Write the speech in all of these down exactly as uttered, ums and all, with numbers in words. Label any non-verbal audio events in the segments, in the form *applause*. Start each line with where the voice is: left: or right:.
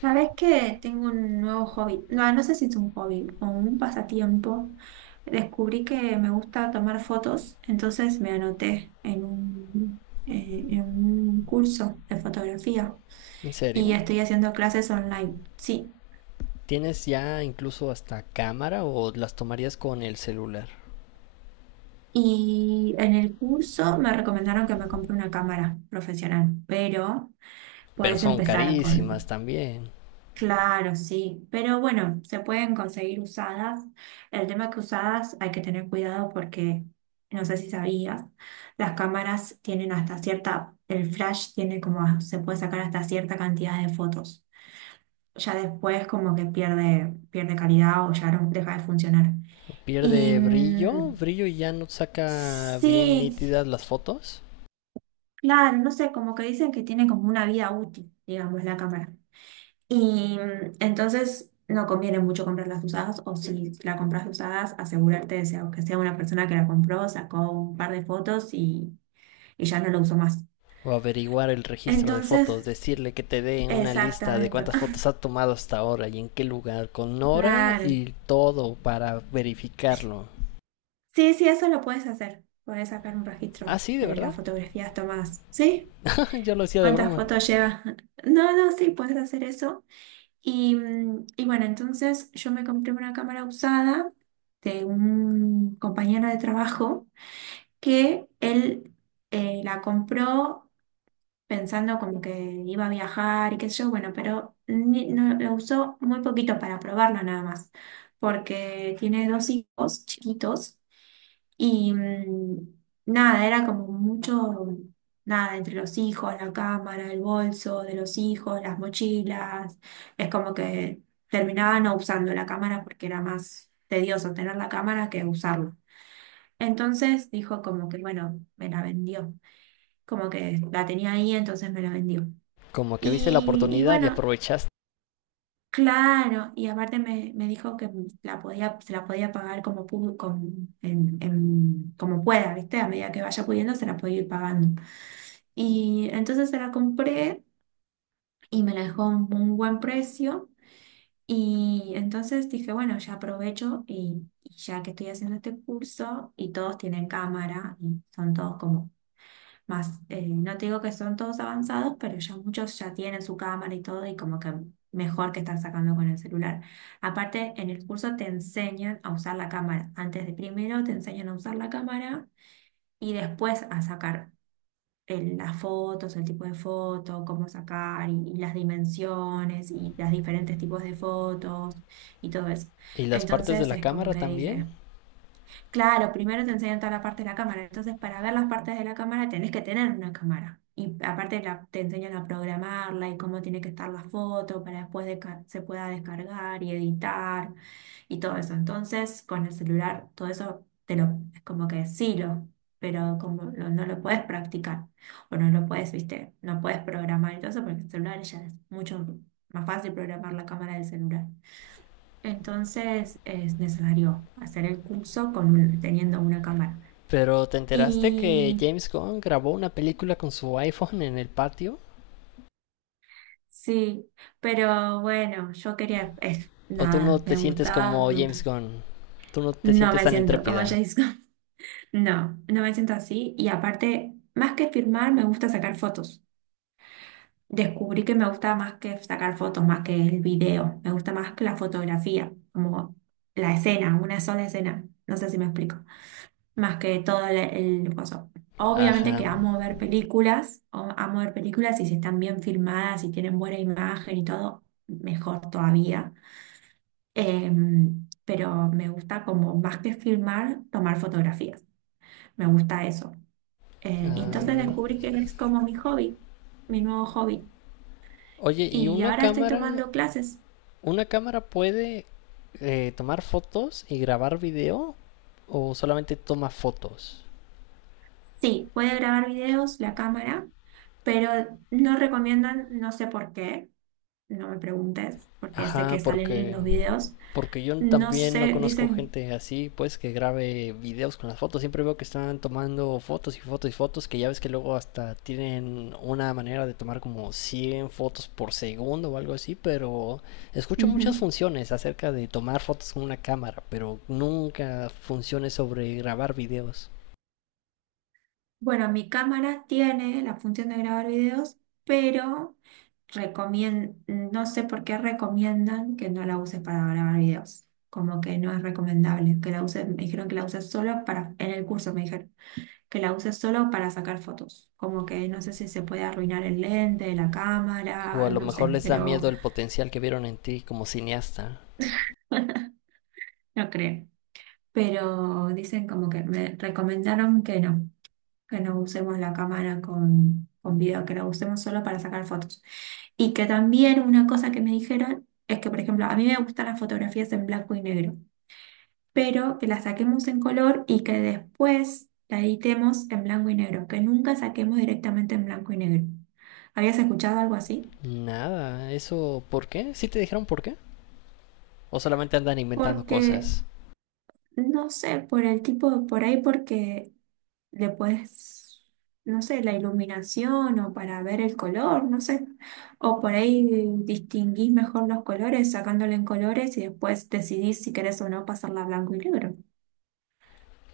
right: ¿Sabes que tengo un nuevo hobby? No, no sé si es un hobby o un pasatiempo. Descubrí que me gusta tomar fotos, entonces me anoté en un, eh, en un curso de fotografía
left: ¿En
right: y
left: serio?
right: estoy haciendo clases online, sí.
left: ¿Tienes ya incluso hasta cámara o las tomarías con el celular?
right: Y en el curso me recomendaron que me compre una cámara profesional, pero
left: Pero
right: puedes
left: son
right: empezar
left: carísimas
right: con.
left: también.
right: Claro, sí, pero bueno, se pueden conseguir usadas. El tema es que usadas hay que tener cuidado porque, no sé si sabías, las cámaras tienen hasta cierta, el flash tiene como, se puede sacar hasta cierta cantidad de fotos. Ya después como que pierde, pierde calidad o ya no deja de funcionar. Y
left: ¿Pierde brillo?
right: mm,
left: ¿Brillo y ya no saca bien
right: sí,
left: nítidas las fotos?
right: claro, no sé, como que dicen que tiene como una vida útil, digamos, la cámara. Y mm, entonces no conviene mucho comprarlas usadas, o si la compras usadas, asegurarte de sea- que sea una persona que la compró, sacó un par de fotos y, y ya no lo usó más.
left: O averiguar el registro de
right: Entonces,
left: fotos, decirle que te dé una lista de
right: exactamente,
left: cuántas fotos
right: *laughs*
left: ha tomado hasta ahora y en qué lugar, con hora
right: claro.
left: y todo para verificarlo.
right: Sí, sí, eso lo puedes hacer. Puedes sacar un
left: Ah,
right: registro
left: sí, de
right: de
left: verdad.
right: las fotografías tomadas. ¿Sí?
left: *laughs* Yo lo hacía de
right: ¿Cuántas
left: broma.
right: fotos llevas? *laughs* No, no, sí, puedes hacer eso. Y, mm, y bueno, entonces yo me compré una cámara usada de un compañero de trabajo, que él eh, la compró pensando como que iba a viajar y qué sé yo, bueno, pero ni- no, lo usó muy poquito para probarla nada más, porque tiene dos hijos chiquitos y mm, nada, era como mucho, nada, entre los hijos, la cámara, el bolso de los hijos, las mochilas, es como que terminaba no usando la cámara porque era más tedioso tener la cámara que usarla. Entonces dijo como que, bueno, me la vendió, como que la tenía ahí, entonces me la vendió.
left: Como que viste la
right: Y, y
left: oportunidad y
right: bueno,
left: aprovechaste.
right: claro, y aparte me, me dijo que la podía, se la podía pagar como, pu- con- en- en- como pueda, ¿viste? A medida que vaya pudiendo, se la podía ir pagando. Y entonces se la compré y me la dejó un, un buen precio. Y entonces dije, bueno, ya aprovecho y, y ya que estoy haciendo este curso y todos tienen cámara y son todos como. Más, eh, no te digo que son todos avanzados, pero ya muchos ya tienen su cámara y todo, y como que mejor que estar sacando con el celular. Aparte, en el curso te enseñan a usar la cámara. Antes de primero te enseñan a usar la cámara y después a sacar el- las fotos, el tipo de foto, cómo sacar y, y las dimensiones y los diferentes tipos de fotos y todo eso.
left: ¿Y las partes de
right: Entonces
left: la
right: es como
left: cámara
right: que
left: también?
right: dije. Claro, primero te enseñan toda la parte de la cámara, entonces para ver las partes de la cámara tenés que tener una cámara. Y aparte la- te enseñan a programarla y cómo tiene que estar la foto para después desca- se pueda descargar y editar y todo eso. Entonces con el celular todo eso te lo, es como que sí lo, pero como lo- no lo puedes practicar o no lo puedes, viste, no puedes programar y todo eso porque el celular ya es mucho más fácil programar la cámara del celular. Entonces es necesario hacer el curso con un- teniendo una cámara.
left: Pero ¿te enteraste que
right: Y
left: James Gunn grabó una película con su iPhone en el patio?
right: sí, pero bueno, yo quería, eh,
left: ¿O tú no
right: nada,
left: te
right: me
left: sientes
right: gustaba,
left: como James
right: mm,
left: Gunn? ¿Tú no te
right: no
left: sientes
right: me
left: tan
right: siento como
left: intrépida?
right: James Gunn. *laughs* No, no me siento así. Y aparte, más que filmar, me gusta sacar fotos. Descubrí que me gusta más que sacar fotos, más que el video, me gusta más que la fotografía, como la escena, una sola escena. No sé si me explico. Más que todo el, el coso. Obviamente que
left: Ajá.
right: amo ver películas, o- amo ver películas y si están bien filmadas y tienen buena imagen y todo, mejor todavía. Em, pero me gusta como más que filmar, tomar fotografías. Me gusta eso. Eh, y entonces
left: Ah.
right: descubrí que es como mi hobby, mi nuevo hobby.
left: Oye, ¿y
right: Y
left: una
right: ahora estoy
left: cámara?
right: tomando clases.
left: ¿Una cámara puede eh, tomar fotos y grabar video? ¿O solamente toma fotos?
right: Sí, puede grabar videos, la cámara, pero no recomiendan, no sé por qué. No me preguntes, porque sé que
left: Ajá,
right: salen
left: porque
right: lindos videos.
left: porque yo
right: No
left: también no
right: sé,
left: conozco
right: dicen,
left: gente así, pues, que grabe videos con las fotos. Siempre veo que están tomando fotos y fotos y fotos, que ya ves que luego hasta tienen una manera de tomar como cien fotos por segundo o algo así, pero escucho muchas
right: ujú.
left: funciones acerca de tomar fotos con una cámara, pero nunca funciones sobre grabar videos.
right: Bueno, mi cámara tiene la función de grabar videos, pero recomien- no sé por qué recomiendan que no la uses para grabar videos. Como que no es recomendable que la uses, me dijeron que la uses solo para, en el curso me dijeron, que la uses solo para sacar fotos. Como que no sé si se puede arruinar el lente, la
left: O
right: cámara,
left: a lo
right: no
left: mejor
right: sé,
left: les da
right: pero
left: miedo el potencial que vieron en ti como cineasta.
right: *laughs* no creo. Pero dicen como que me recomendaron que no, que no usemos la cámara con, con video, que la usemos solo para sacar fotos. Y que también una cosa que me dijeron es que, por ejemplo, a mí me gustan las fotografías en blanco y negro, pero que las saquemos en color y que después la editemos en blanco y negro, que nunca saquemos directamente en blanco y negro. ¿Habías escuchado algo así?
left: Nada, eso, ¿por qué? ¿Sí te dijeron por qué? ¿O solamente andan inventando
right: Porque,
left: cosas?
right: no sé, por el tipo, por ahí porque le puedes, no sé, la iluminación o para ver el color, no sé. O por ahí distinguís mejor los colores sacándole en colores y después decidís si querés o no pasarla a blanco y negro.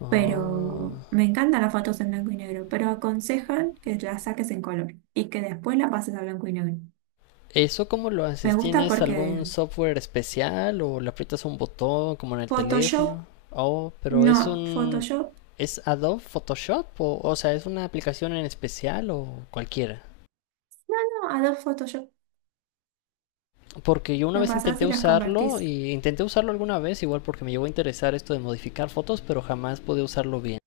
left: Ah.
right: Pero me encantan las fotos en blanco y negro, pero aconsejan que las saques en color y que después la pases a blanco y negro.
left: ¿Eso cómo lo
right: Me
left: haces?
right: gusta
left: ¿Tienes algún
right: porque
left: software especial o le aprietas un botón como en el
right: Photoshop,
left: teléfono? Oh, pero
right: no,
left: es un...
right: Photoshop,
left: ¿Es Adobe Photoshop? O, o sea, ¿es una aplicación en especial o cualquiera?
right: no, Adobe Photoshop,
left: Porque yo una
right: lo
left: vez
right: pasás
left: intenté
right: y las
left: usarlo
right: convertís.
left: y intenté usarlo alguna vez igual porque me llegó a interesar esto de modificar fotos, pero jamás pude usarlo bien.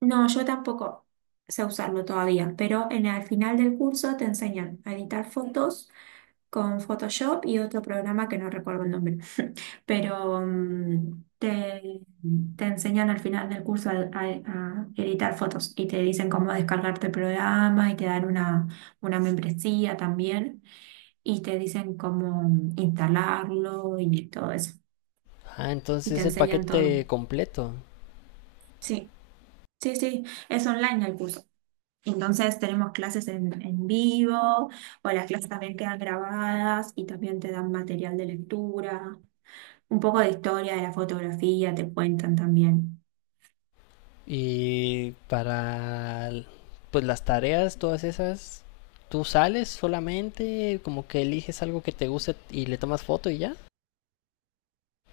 right: No, yo tampoco sé usarlo todavía, pero en el final del curso te enseñan a editar fotos con Photoshop y otro programa que no recuerdo el nombre, pero mm, te, te enseñan al final del curso a, a- a editar fotos y te dicen cómo descargarte el programa y te dan una, una membresía también y te dicen cómo instalarlo y todo eso.
left: Ah, entonces
right: Y te
left: es el
right: enseñan todo.
left: paquete completo.
right: Sí, sí, sí, es online el curso. Entonces tenemos clases en, en vivo o las clases también quedan grabadas y también te dan material de lectura, un poco de historia de la fotografía, te cuentan también.
left: Y para pues las tareas, todas esas, tú sales solamente, como que eliges algo que te guste y le tomas foto y ya.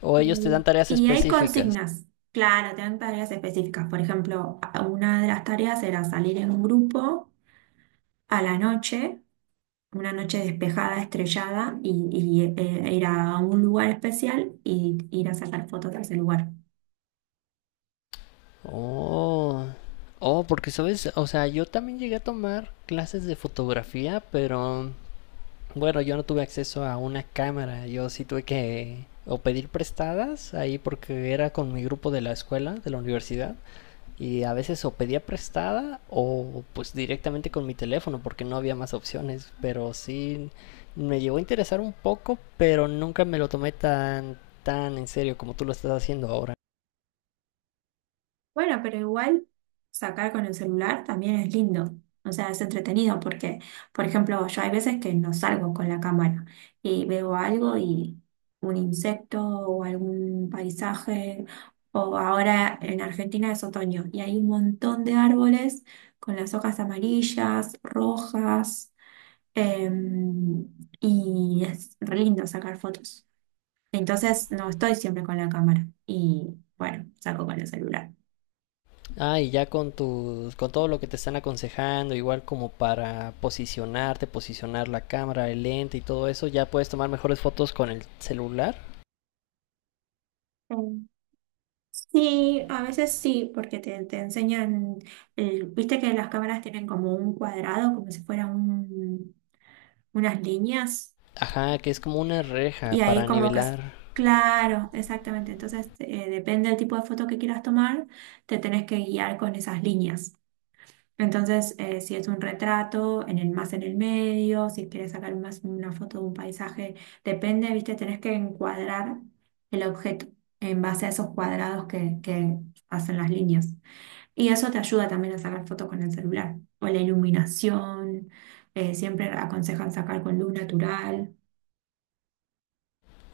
left: O ellos te dan
right: Y
left: tareas
right: y hay
left: específicas.
right: consignas, claro, te dan tareas específicas. Por ejemplo, a- una de las tareas era salir en un grupo a la noche, una noche despejada, estrellada, y, y, eh, ir a un lugar especial y ir a sacar fotos de ese lugar.
left: Oh, oh, porque sabes, o sea, yo también llegué a tomar clases de fotografía, pero bueno, yo no tuve acceso a una cámara, yo sí tuve que o pedir prestadas ahí porque era con mi grupo de la escuela, de la universidad. Y a veces o pedía prestada o pues directamente con mi teléfono porque no había más opciones. Pero sí me llegó a interesar un poco, pero nunca me lo tomé tan, tan en serio como tú lo estás haciendo ahora.
right: Bueno, pero igual sacar con el celular también es lindo. O sea, es entretenido porque, por ejemplo, yo hay veces que no salgo con la cámara y veo algo y un insecto o algún paisaje. O ahora en Argentina es otoño y hay un montón de árboles con las hojas amarillas, rojas. em, y es re lindo sacar fotos. Entonces no estoy siempre con la cámara y bueno, saco con el celular.
left: Ah, y ya con tus, con todo lo que te están aconsejando, igual como para posicionarte, posicionar la cámara, el lente y todo eso, ya puedes tomar mejores fotos con el celular.
right: Sí, a veces sí, porque te, te enseñan, el- viste que las cámaras tienen como un cuadrado, como si fueran un- unas líneas,
left: Ajá, que es como una reja
right: y ahí
left: para
right: como que es,
left: nivelar.
right: claro, exactamente, entonces eh, depende del tipo de foto que quieras tomar, te tenés que guiar con esas líneas. Entonces, eh, si es un retrato, en el más en el medio, si quieres sacar más una foto de un paisaje, depende, viste, tenés que encuadrar el objeto en base a esos cuadrados que, que hacen las líneas. Y eso te ayuda también a sacar fotos con el celular. O la iluminación, eh, siempre aconsejan sacar con luz natural.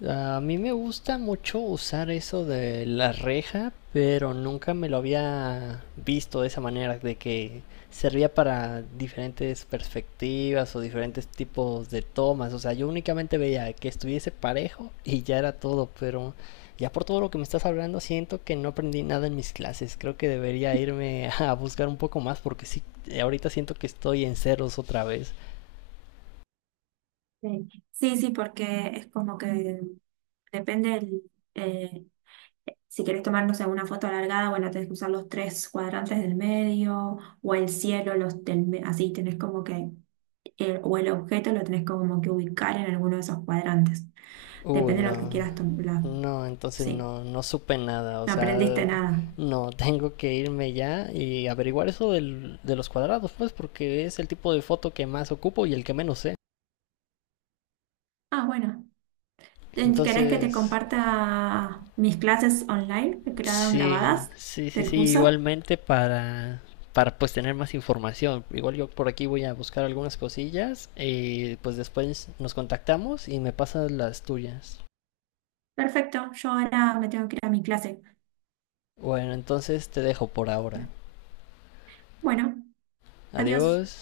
left: A mí me gusta mucho usar eso de la reja, pero nunca me lo había visto de esa manera, de que servía para diferentes perspectivas o diferentes tipos de tomas. O sea, yo únicamente veía que estuviese parejo y ya era todo, pero ya por todo lo que me estás hablando siento que no aprendí nada en mis clases. Creo que debería irme a buscar un poco más porque sí, ahorita siento que estoy en ceros otra vez.
right: Sí, sí, sí, porque es como que depende el, eh, si querés tomarnos alguna foto alargada, bueno, tenés que usar los tres cuadrantes del medio o el cielo, los del, me- así tenés como que, el- o el objeto lo tenés como que ubicar en alguno de esos cuadrantes.
left: Uy,
right: Depende de lo que
left: no,
right: quieras tomar.
left: no, entonces
right: Sí,
left: no, no supe nada, o
right: no
left: sea,
right: aprendiste nada.
left: no, *laughs* tengo que irme ya y averiguar eso del- de los cuadrados, pues, porque es el tipo de foto que más ocupo y el que menos sé.
right: Ah, bueno. Ten- ¿Querés que te
left: Entonces,
right: comparta mis clases online que quedaron
left: sí,
right: grabadas
left: sí, sí,
right: del
left: sí,
right: curso?
left: igualmente para, para pues tener más información. Igual yo por aquí voy a buscar algunas cosillas y pues después nos contactamos y me pasas las tuyas.
right: Perfecto, yo ahora me tengo que ir a mi clase.
left: Bueno, entonces te dejo por ahora.
right: Bueno, adiós.
left: Adiós.